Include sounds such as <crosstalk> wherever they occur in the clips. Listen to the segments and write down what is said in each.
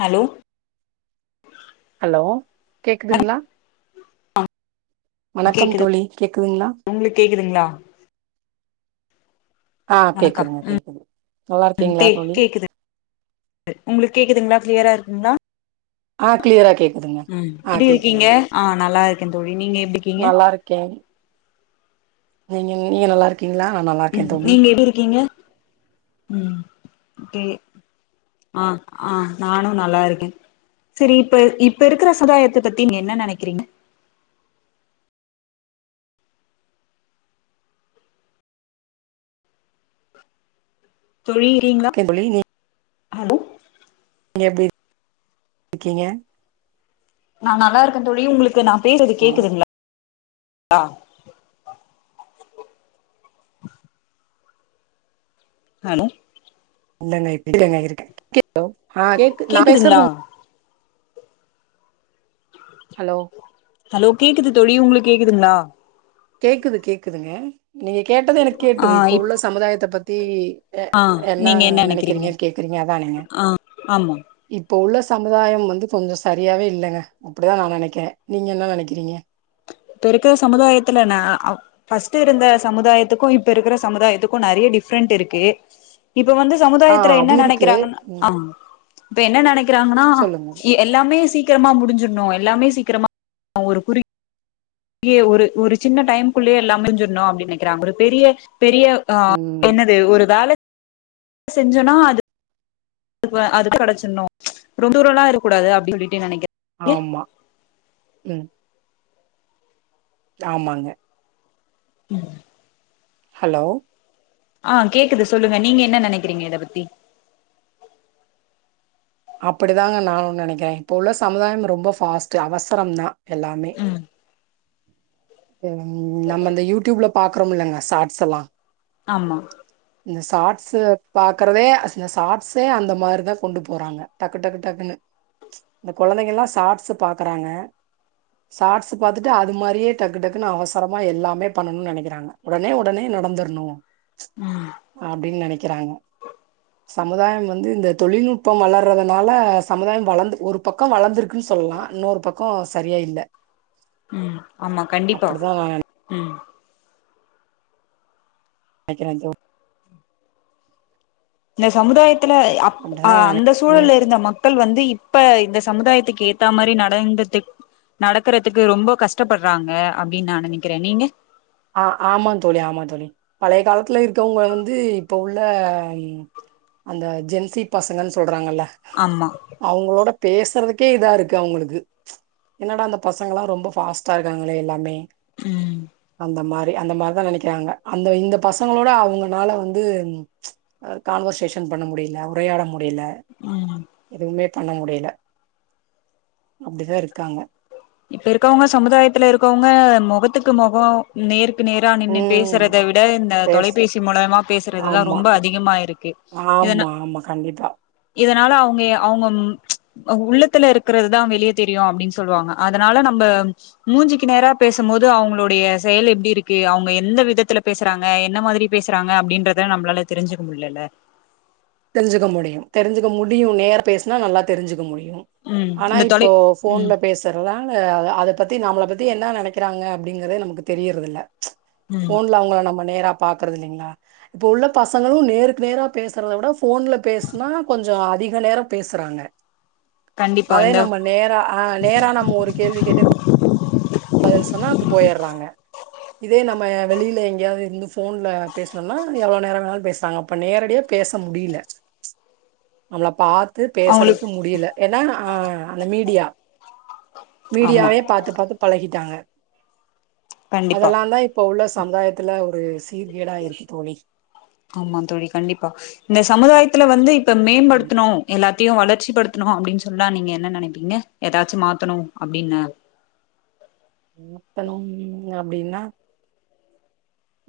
Hello hello கேக்குதுங்ளா வணக்கம் கேக்குது தோழி கேக்குதுங்ளா உங்களுக்கு கேக்குதுங்களா வணக்கம் உம் கேக்குது நல்லா ம் இருக்கீங்களா கே தோழி கேக்குது து உங்களுக்கு கேக்குதுங்களா கிளியரா இருக் ந ஆஹ கிளியரா கேக் உம் எடி இருக்கீங்க ஆஹ நல்லா இரு எந்தோழி நீங்க எப்படிக்கீங்க நல்லா இருக்கே <unintelligible> நீங்க நல்லா இருக் உம் நீங்க எப்டி இருக்கீங்க உம் கே ஆஹ ஆஹ நானு நல்லா இருக்க சரி இப்ப இப்ப இருக்கிற சதாயத்த பத்தி நீங்க என்ன நெனைக்கிறீங்க தொழியிறீங்களா ஓகே ஹலோ நீங் எப்டி கீங்க நா நல்லா இருக்க தோழி உங்களு கு நா பேஸ்ரது ம், கேக்குதுங்களா ஆஹ ஹலோ இல்லங்க <unintelligible> இருக்க கே ஹலோ ஹ கேக்கு நா பேசுரது கேக்குதுங்களா உங் ஹலோ ஹலோ கேக்குது தொழி உங்களுக் கேக்குதுங்களா கேக்குது கேக்குதுங்க நீ கேட்டது எனக்கு ஆ கேட்டுது இப்ப இப் உள்ள சமுதாயத்த பத்தி எ என்ன நெனைக்கிறீங்க கேக்குறீங்க அதானே ஆமா இப்ப உள்ள ஸ் சமுதாயம் வந்து கொஞ்சோ சரியாவே இல்லைங்க அப்படிதா நா நெனகிரா நீங்க என்ன நெனைக்கிறீங்க இப்ப இருக்குற சமுதாயத்துலன அவ் பர்ஸ்ட் இருந்த சமுதாயத்துக்கு இப்ப இருக்கிற சமுதாயத்துக்கு நிறைய டிஃப்ரெண்ட் இருக்கு இப்ப வந்து ஆ சமுதாயத்துல அது என்ன இருக்கு நெனைக்கிறாங்கன்ன ம் ஆ இப்ப என்ன நினைக் கிராங்கன சொல்லுங்க எ எல்லாமே சீக் க்கிரமா முடிஞ்சிடுணு எல்லாமே சீக்கிரமா ஒரு குறி யே ஒரு ஒரு சின்ன டைம்குள்ளையே எல்லா முடிஞ்சிருணு அப்டின்னு நெனைக்றாங் ஒரு பெரிய பெரிய அஹ ம் என்னது ஒரு வேல செஞ்சனா அது வ அ அது கிடைச்சிடுனு ரொண்டுரல்லா இருக்கூடாது அப்டி சொல்லிட்டு நெனைக்கி ஆமா உம் தாமாங்க உம் ஹலோ ஆ கேக்குது சொல்லுங்க நீங்க என்ன நனைக்கிறீங்க இத பத்தி அப்படிதாங்க நானு நனைக்கிற இப்ப உள்ள சமுதாயம் ரொம்போ ஃபாஸ்ட் அவசரோ தா எல்லாமே ம் ம் நம்ம இந்த யூடியூப்ல பாக்றோம் இல்லங்க ஷாட்ஸ் எல்லா ஆமா இந்த ஷாட்ஸு பாக்கறதே இந்த ஷாட்ஸே அந்த மாரி தா கொண்டு போறாங்க டக்கு டக்கு டக்குன்னு இந்த கொழந்தைங்க எல்லா ஷாட்ஸ் பாக்கறாங்க ஷார்ட்ஸ் பாத்துட்டு அது மாரியே டக்கு டக்குன்னு அவசரமா எல்லாமே பண்ணணு நனைக்கிறாங்க உடனே உடனே நடந்துடணு ம் அப்டின்னு நெனைக்கிறாங்க சமுதாயம் வந்து இந்த தொழில்நுட்பம் வளர்றத னால சமுதாயம் வளந்து ஒரு பக்கம் வளர்ந்திருக்குன்னு சொல்லலா இன்னொரு பக்கோ சரியா இல்ல ம் ஆமா கண்டிப்பா அப்டிதா நா ம் நெனைக்கிற தோ ந்த சமுதாய த்தில அப் அப்டிதா அந்த நீங்க சூழல்ல இருந்த ம மக்கள் வந்து இப்ப இந்த சமுதாயத்துக்கு ஏத்தா மாரி நடந்துட்டு நடக்கறதுக்கு ரொம்போ கஷ்டப்படுறாங்க அப்டின்னு நா நெனைக்கிறே நீங்க ஆ ஆமா தோழி ஆமா தோழி பழைய காலத்துல இருக்கவங்க வந்து இப்ப உள்ள அந்த ஜென்சி பசங்கன்னு சொல்றாங்கல்ல ஆமா பேசறதுக்கே இதா இருக்கு அவங்களுக்கு என்னடா அந்த பசங்கலா ரொம்ப ஃபாஸ்ட்டா இருக்காங்ளே எல்லாமே ம் அந்த மாரி அந்த மாரிதா நெனைக்கிறாங்க அந்த இந்த பசங்களோட அவுங்கனால வந்து கான்வர்சேஷன் பண்ண முடியல உரையாட முடி டியல ம் எதுவுமே பண்ண முடியில அப்டிதா இருக்காங்க இப்ப இருக்கவங்க சமுதாயத்துல இருக்கோவங்க மொகத்துக்கு மொக நேர் உக்கு நேரா நின்னு ம் பேசறத விட இந்த எஸ் தொலைபேசி மூலமா பேசுறதுதா ஆமா ரொம்ப அதிகமா இருக்கு இதன ஆமா ஆமா கண்டிப்பா இத அதனால அவுங்கெ அவுங்க உள்ளத்துல இருக்கிறது தா வெளியே தெரியு அப்டின்னு சொல்வாங்க அதனால நம்ம மூஞ்சிக்கு நேரா பேசம் போது அவங்களுடைய செயல் எப்டி இருக்கு அவங்க எந்த விதத்துல பேசறாங்க என்ன மாதிரி பேசறாங்க அப்டின்றத நம்மளால தெரிஞ்சுக்க முடியல இல்ல தெரிஞ்சுக்க முடியு தெரிஞ்சுக்க முடியு நேரா பேசுனா நல்லா தெரிஞ்சுக்க முடியு ம் ஆனா இந்த இப்போ தொலை ஃபோன்ல ம் பேசுறதால அத பத்தி நம்மள பத் து என்ன நெனைக்கிறாங்க அப்டிங்கறதே நமக்கு தெரியறதில்ல ம் ஃபோன்ல அவங்கள நம்ம நேரா பாக்கறது இல்லிங்களா இப்ப உள்ள பசங்களு நேருக்கு நேரா பேசறத விட ஃபோ ஃபோன்ல பேசுனா கொஞ்ச அதி நேரம் பேசுறாங்க கண்டிப்பா அதே இந்த நம்ம நேரா ஆ நேரா நம்ம ஒரு கேள்வி கேட்டு ப பதில் சொன்னா போயர்றாங்க இதே நம்ம வெளியில எங்கேயாவது இருந்து ஃபோன்ல பேசுனம்னா எவ்ளோ நேர வேனாலும் பேசறாங்க அப்போ நேரடியா பேச முடியல நம்மள பா த்து அவங்களுக்கு பேசறதுக்கு முடியல ஏன்னா அ அந்த மீடியா ஆமா மீடியாவயே பாத்து பாத்து பழகிட்டாங்க கண்டிப்பா அதெல்லாந் தா இப்ப உள்ள சமுதாயத்துல ஒரு சீர்கேடா இருக்கு தோழி ஆம்மாந் தோழி கண்டிப்பா இந்த சமுதாயத்தில வந்து இப் ப்ப மேம்படுத்தனு எல்லாத் தியும் வளர்ச்சிப்படுத்தணு அப்படின் சொன்னா நீங்க என்ன நினைப்பீங்க ஏதாச்சு மாத்தணு அப்படின்னு மாத்தனும் அப்டின்னா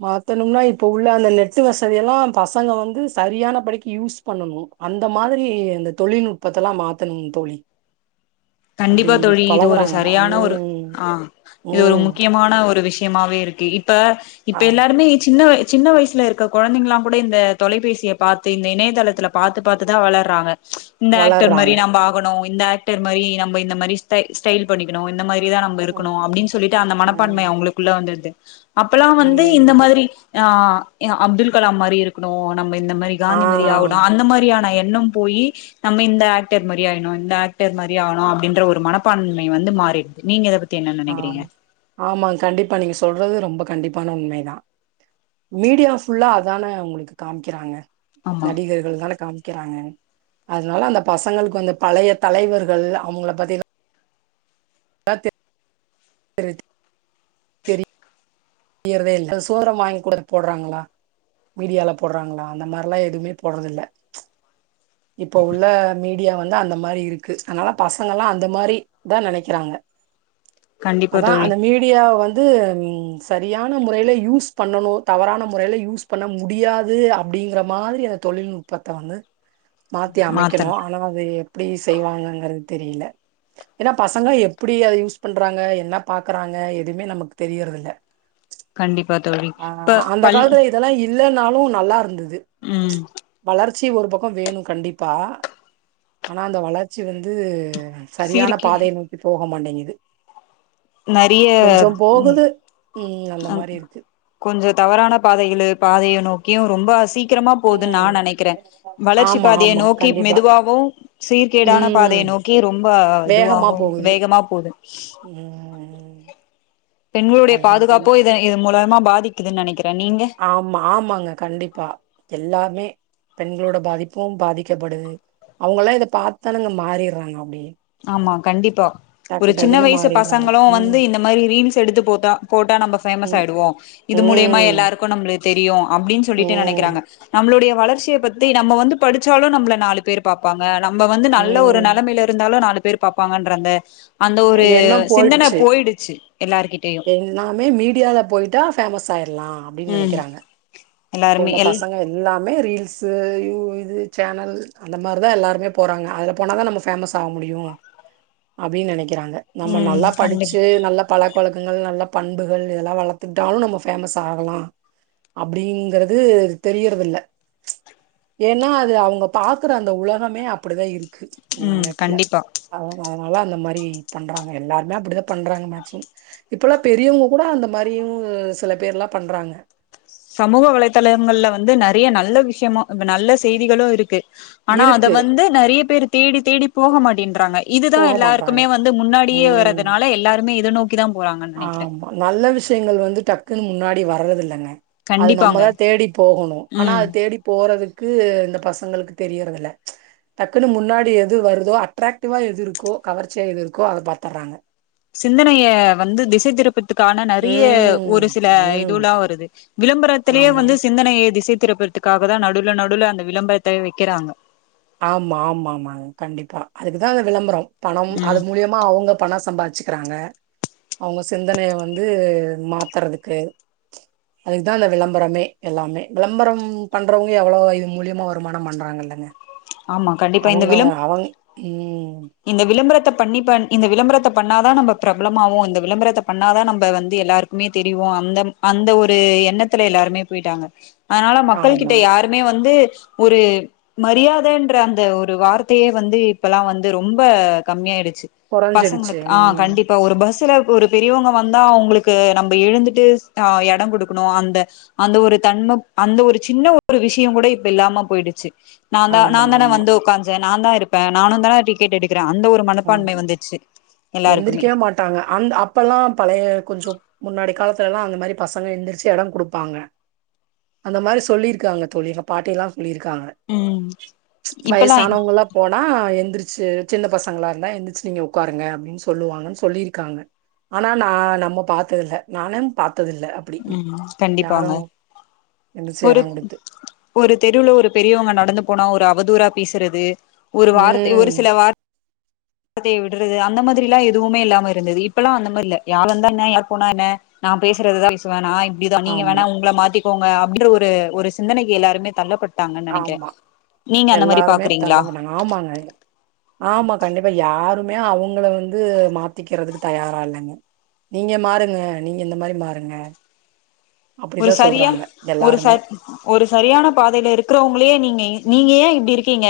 மாத்தணும்னா இப்ப உள்ள அந்த நெட் வசதி எல்லா பசங்க வந்து சரியான படிக்கு யூஸ் பண்ணணு அந்த மாதிரி இந்த தொலில்நுட்பத்தலா மாத்தணு தோழி அப்டி கண்டிப்பா தோழி இது ஒரு பழகுறாங்கல்ல சரியான ஒரு ம் ஆஹ் இது ஒரு ம் முக்கியமான ஒரு விஷயமாவே இருக் <unintelligible> ப இப்ப ஆ எல்லாருமே சின்ன வய சின்ன வயசுல இருக்குற குழந்தைங்கலா கூட இந்த தொலைபேசிய பார்த்து இந்த இணையதளத்துல பார்த்து பார்த்துதா வளர்றாங்க இந்த ஆக்டர் மாரி வளர்றாங்க நம்ப ஆகணு இந்த ஆக்டர் மாரி நாம் நம்ப இந்த மாரி ஸ்டை ஸ்டைல் பண்ணிக்கணு இந்த மா இப்டிதா நம்ப ம் இருக்கணு அப்படின்னு சொல்லிட்டு அந்த ம் மனப்பான்மை அவங்களுக்குள்ள வந்துடுது அப்பல்லா வந்து இந்த ம் மாரி ஆஹ எ அப்துல் கலாம் மாரி இருக்கணு நம்ப இந்த மாரி ஆ காந்திமாரி ஆவணு ஆம் அந்த மாதிரியான என் இன்னும் போயி நம்ம இந்த ஆக்டர் மாரியே ஆயின்னு இந்த ஆக்டர் மாரி ஆனு அப்படின்ற ஒரு மனப்பான்மை வந்து மாறிடுது நீங்க இத பத் ஆ ஆமாங் கண்டிப்பா நீங்க சொல்றது ரொம்ப கண்டிப்பான உண்மைதா மீடியா ஃபுல்லா அதான உங்களுக்கு காமிக்கிறாங்க ஆமா நடிகர்கள் தான காமி க்கிறாங்க அதனால அந்த பசங்களுக்கு வந்து பழைய தலைவர்கள் அவங்கள பத்தி <unintelligible> செய்றதே இல்ல இதுல சோரம் வாங்கி கூட போடுறாங்களா மீடியால போடுறாங்களா அந்த மாரிலா எதுவுமே போடுறதுல்ல இப்போ உள்ள மீ மீடியா வந்து அந்த மாதிரி இருக்கு அனால பசங்கல்லா அந்த மாரி தா நெனைக்கிறாங்க கண்டிப்பா அதா தோழி அந்த மீடியா வ து உம் சரியான முறையில யூஸ் பண்ணணு தவறான முறையில யூஸ் பண்ண முடியாது அப்டிங்கற மாதிரி அந்த தொலில்நுட்பத்த வந்து மாத்தி அமைக்கணு மாத்தணு ஆனா அது எப்படி செய்வாங்கங்கிற தெரியல ஏனா பசங்க எப்படி அத யூஸ் பண்றாங்க என்ன பாக்குறாங்க எதுவுமே நமக்கு தெரியறதுல கண்டிபா தோழி இப்ப பல் இல்லனாலு நல்லா இருந்தது உம் சி ஒரு பக்க வேணு கண்டிபா ஆனா அந்த வளர்ச்சி வந்து சரியான சீர்கி பாதையை நோக்கி போ போ மாட்டேங்குது நறிய கொஞ்சம் ம் போகுது. ம் அந்த அம் மாரி இருக்கு. கொஞ்சோ தவறான பாதைகளு பாதைய நோக் கியு ரொம்பா சீக் கிரமா போதுன்னு நா நெனைக்கிறே ம். வளர்ச்சி ஆமா பாதைய ஆமா நோக்கிப் கண்டிப்பா. மெதுவாவூ சீர்கேடான ம். பாதைய நோக்கி ரொம்ப வேகமா இதுவாகு போகுது. வேகமா போது ம். பெண்களுடைய அதுதான் தோழி. பாதுகாப்போ இதன் இது மூல மா பாதிக்குதுனு நெனைக்க ஆமா ஆமாங்க கண்டிப்பா எல்லாமே பெண்களோட பாதிப்பூ பாதிக்கப்படுது அவங்கல்லா இத பாத்தாந்தாலுங்க மாறிறாங்க அப்டியே ஆமா கண்டிப்பா ஒரு டக்கு சின்ன டக்குன்னு வயசு மாறிர்றாங்க. பசங்களூ ம். வந்து இந்த மாரி ரீல்ஸ் எடுத்து போத்தா போட்டா நம்ம ஃபேமஸ் ம். ஆயிடுவோ இது மூலியமா ம். எல்லாருக்கு நம்ளித் தெரியு அப்டின்னு சொல்லிட்டு நெனைக்கிறாங்க ம். நம்ளுடையப் வளர்ச்சிய பத்தி நம்ம வந்து படிச்சாலூ நம்ள நாலு பேரு பாப்பாங்க நம்ம வந்து நல்ல ஒரு ம். நலமயில ஆல நாலு பேரு பாப்பாங்கன்றாங்க எண்ணோ போயிடுச்சு எல்லார்கிட்டயு எல்லாமே மீடியால போயிட்டா ஃபேமஸ் ஆயிர்லா அப்டின்னு ம் நெனைக்கிறாங்க எல்லாருமே இப்பவுள்ள எல் பசங்க எல்லாமே ரீல்ஸு யூ இது சேனல் அந்த மார்தா எல்லாருமே போறாங்க அதுல போனாதா நம்ம ஃபேமஸ் ஆக முடியூ அப்டின் நெனைக் கிறாங்க நம்மோ ம் நல்லா கண்டிப் படிச்சு நல்ல பழக்கவழக்கங்கள் நல்லப் பண்புகள் இதல்லா வளத்துட்டாலூ நம்ம ஃபேமஸ் ஆகலா அப்டிங்கிறது தெரியிறதில்ல ம்ச் ஏனா அது அவங்க பாக்குற அந்த உலகமே அப்படிதா இருக் <unintelligible> ம் நெட்ல கண்டிப்பா அவ வர் ஒல அந்த மாரி பண்றாங்க எல்லாருமே அப்டிதா பண்றாங்க மேக்சிமம் இப்பல்லா பெரியவங்க கூட அந்த மாரியூ சில பேர்லா பண்றாங்க சமூக வலைதளங்கள்ல வந்து நறைய நல்ல விஷ்யமா ப்ப நல்ல செய்திகளு இருக்கு ஆனா அத இருக்கு வந்து நறைய பேருத் தேடி தேடி போக மாட்டின்றாங்கய் இதுதா போக மாட்றாங்க. எல்லாருக்குமே வந்து முன்னாடியே ம். வர்றதுனால எல்லாருமே இத் <unintelligible> ப் ஆமா நல்ல விஷயங்கள் வந்து டக் குன் முன்னாடி வர்றதில்லங்க அது கண்டிப்பாங்க நம்மதா தேடி போகணூ ஆனா ம் அது தேடி போறதுக் கு இந்த பசங்களுக் தெரியறதில்ல ம்ச் டக்குன்னு முன்னாடி எது வருதோ அட்ராக்டிவா எது இருக்கோ கவர்ச்சியா எது இருக்கோ அத பாத்துறாங்க சிந்தனைய வந்து திசை திருப்பத் துக்கான நறிய ஒரு ம், சில ம். இதுவுல்லா வருது விளம்பரத்துலேயே வந்து ஆமாங்க. சிந்தனைைய திசைத் திறப்புறதுக்காக தா நடுல நடுல அந்த விளம்பரத்த வெக்கிறாங்க ஆமா ஆமா ஆமா கண்டிப்பா அதுக்கு தா அந்த விளம்பரொ பணம் அது ம் மூலியமா அவங்க பணச் சம்பாதிச்சுக்குறாங்க அவங்க சிந்தனைய வந்து மாத்துறதுக்கு அதுக்கு தா அந்த விளம்பரமே எல்லாமே விளம்பரம் பண்றவங்க எவ்வளவோ இதன் மூலியமா வருமான பண்றாங்கல்லங்க ஆமா கண்டிப்பா இந்த அவங்கவ விளம்பர அவங் உம் இந்த விளம்பரத்தப் பண்ணி பண் இந்த விளம்பரத்த பண்ணா தா நம்ப பிரபலமாவோ இந்த விளம்பரத்த பண்ணா தா நம்ப வந்து எல்லாருக்குமே தெரிவோ அந்தம் அந்த ஒரு எண்ணத்துல எல்லாருமே போய்ட்டாங்க அனால மக்கள் ஆமா கிட்ட யாருமே வந்து ஒரு மரியாதன்ற அந்த ஒரு வார்த்தையே வந்து இப்பலா வந் து ரொம்ப கம்மியா ஆயிடு சு கொறஞ்சிடுச்சு பசங்களுக்கு ஆஹ் ம் கண்டிப்பா ஒரு பஸ்ல ஒரு பெரியவங்க வந்தா அவங்களுக்கு நம்ப எழுந்துட்டு ச் ஆஹ் எட குடுக்குணு அந்த அந்த ஒரு தன்ம அந்த ஒரு சின்ன ஒரு விஷய கூட இப்ப இல்லாம போயிடுச்சு நா தா நா ஆமா தானே ஆமா வந்து உக்கான்சே நா தா இருப்ப நானு தான டிக் கெட் எடு உம் எல்லாருக்குமே எந்திரிக்கவே மாட்டாங்க அந்த் அப்பலா பழைய கொஞ்சோ முன்னாடி காலத்துலலா அந்த மாரி பசங்க எழுந்திரிச்சு எட கொடுப்பாங்க அந்த மாரி சொல்லியிருக்காங்க தோழி எங்க பாட்டிலா சொல்லிர்காங்க இப்பல்லா வயசானவங்கலா போனா எந்திரிச் ச சின்ன பச் சங்களா இருந்தா ஏந்திச்சு நீங்க உக்காருங்க அப்டின்னு சொல்லுவாங்கனு சொல்லிருக்காங்க ஆனா நா நம்ம பாத்ததில்ல நானு பாத் த்ததில்ல அப்டி யாரு கண்டிப்பாங்க எந்திரிச்சு ஒரு எடோ குடுத்து ஒரு தெருவுல ஒரு பெரியவங்க நடந்து போனா ஒரு அ வதூரா பேசுறது ஒரு வார்த்தை ஒரு ம் சில வார் ர்த்தைய விடுறது அந்த மாதிரி எல்லா எதுவுமே இல்லாம இருந்தது இப்பலா அந்த மாரி இல்ல யார் வந்தா இருந்தா என்ன யார் போனா என்ன நா பேசுறது தா பேசுவ நா இப் ப்டி தா நீங்க ஆமா வேணா உங்கள மாத்திக் போங்க அப் ப்டின்றத ஒரு ஒரு சிந்தனைக்கு எல்லாருமே தள்ளப்பட் ஆமா எல்லாருமே தள்ள பாக்குறீங்களா <unintelligible> ஆமாங்க ஆமா கண்டிப்பா யாரும் மே அவங்கள வந்து மாத்திக்குறதுக்கு தயாரா இல்லங்க நீங்க மாறுங்க நீங்க இந்த மாரி மாறுங்க ஒரு அப்படிதான் சரியா சொல்றாங்க ஒரு ச எல்லாருமே. ஒரு சரியான பாதைல இருக்குறவங்கள யே நீங்க இ நீங்க யே இப்டி இருக்கீங்க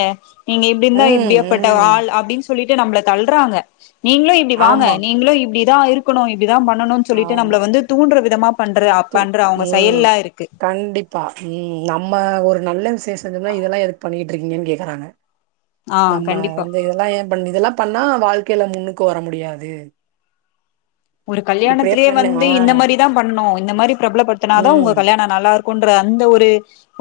நீங்க இப்டி இந்தா ம், எப்டியப்பட்ட ம். ஆள் அப்டின்னு சொல்லிட் டியே நம்ப்ள தல்றாங்க நீங்க்ளு இப்டி வாங்க ஆமா, நீங்க்ளு இப்டி யா இருக்குணு இப் ப்டி தா பண்ணணுன் சொல்லிட்டு நம்ல ஆமா. வந்து தூன்றது தெம்மாப் பண்டறு து அப்பண் ம் கண்டிப்பா ம் நம்ம அ ஒரு நல்ல விசேஷம் சொன்னா இதெல்லா எதுக் பண்ணிகிட்ருக்கீங்கேன் கேக்கறாங்க ஆ நம்ம கண்டிப்பா வந்து இதெல்லா ஏ பண் இதுல்லா பண்ணா வாழ் கே ல முன்னுக்கு வர முடியாது ஒரு இப்படியே கல்யாணத்துலே பண்ணு வந்து ஆ. இந்த மாரிதா பண்ணனு இந்த மாரிப் ப்ரபலப்படுத்துனாதா ம். உங்க கல்யாண நல்லா இருக் கொன்ற அந்த ஒரு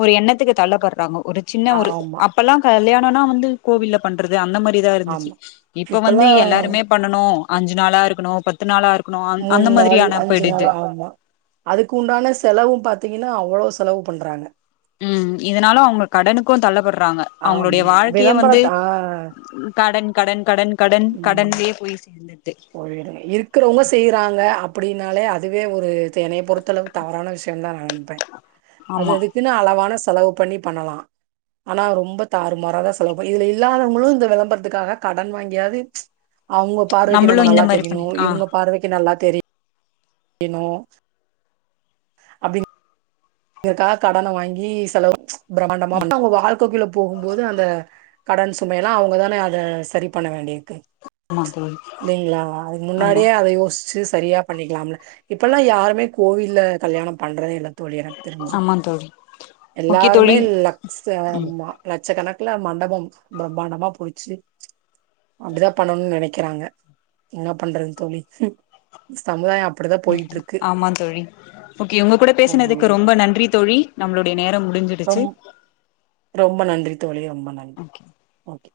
ஒரு எண்ணத்துக்கு தள்ளப்பட்றாங்கோ ஒரு சின்ன ஒரு ஆமா, அப்பல்லா கல்யா னன்னா வந்து கோவில்ல பண்றது அந்த மார் ப்டி தா இருந்துச்சு ஆமா. இப்ப வந்து இப்பல்லாம் எல்லாருமே பண்ணனு அஞ்சு நாளா இருக்கணு பத் த்து நாளா இருக் மூண் நாள் அஞ்சு நாள் ஆமா அதுக்கு உண்டான செலவு பாத் தீங்கனா அவளோ செலவு பண்றாங்க ம் இதனால அவ்ங்க கடனுக்கு தள்ளபற்றா <unintelligible> அவுங்ளோடய ஆமா வாழ்க்கியே வந்து விளம்பரத்த ஆ கடன் கடன் கடன் கடன் கடன்லியே போயிர்ச் இர்க்குறவ்ங்க செய்யிறாங்க அப் ப்புடின்னாலே அதுவே ஒரு எனய பொறுத்தளவு தவறான விஷ்யம்ந்தா நா நன்ப்பே அது அது ஆமா அதுகுனு அளவான தலவு பண்ணி பண்ணலா ஆனா ரொம்ப தாறுமாறாதா செலவு பண்ணி இதுல இல்லாதவ்ங்குளு இந்த விளம்பரத்துக்காக கடன் வாங்கியாது அவ்ங்க பார்வை நம்ம நம்மளு இந்த நல்லா மாரி தெரிய்ணு பண்ணி ஆ இவ்ங்க பார்வக்கு நல்லா தெரி எனு அப்டிங் இருக்கா கடன வாங்கி செலவு பிரமாண்டமா <unintelligible> அவ்ங்க வாழ்க்ககுள்ள போகும்போது அந்த கடன் சுமையெல்லா அவுங்கதானே அத சரி பண்ண வேண்டியிர்க்கு ஆமா தோழி லிங்ளா அதுக்கு ஆமா முன்னாடியே அத யோஸ் சி சரியா பண்ணிக்லாம்ல இப்பெல்லா யாருமே கோவில்ல கல்யாணம் பண்றதே இல்ல தோழி தெரிஞ்சு ஆமா தோழி ஓகே எல்லாருமே தோழி லெக்ஸ்ட் ம் ஆமா லெட்சக்கணக் குல மண்டபம் பிரமாண்டமா புடிச்சி அப்டிதா பண்ணணும்னு நெனைக்கிறாங்க என்ன பண்றதுன் தோழி ம் சமுதாய் ம் ஆம்மாந் தோழி ஓகே உங்க கூட பேசினதுக்கு ரொம்ப நன்றி தோழி நம்ளுடைய நேரம் <inaudible> முடிஞ்சிடுச்சு ரொம் ரொம்ப நன்றி தோழி ரொம் ப நன்றி ஓகே ஓகே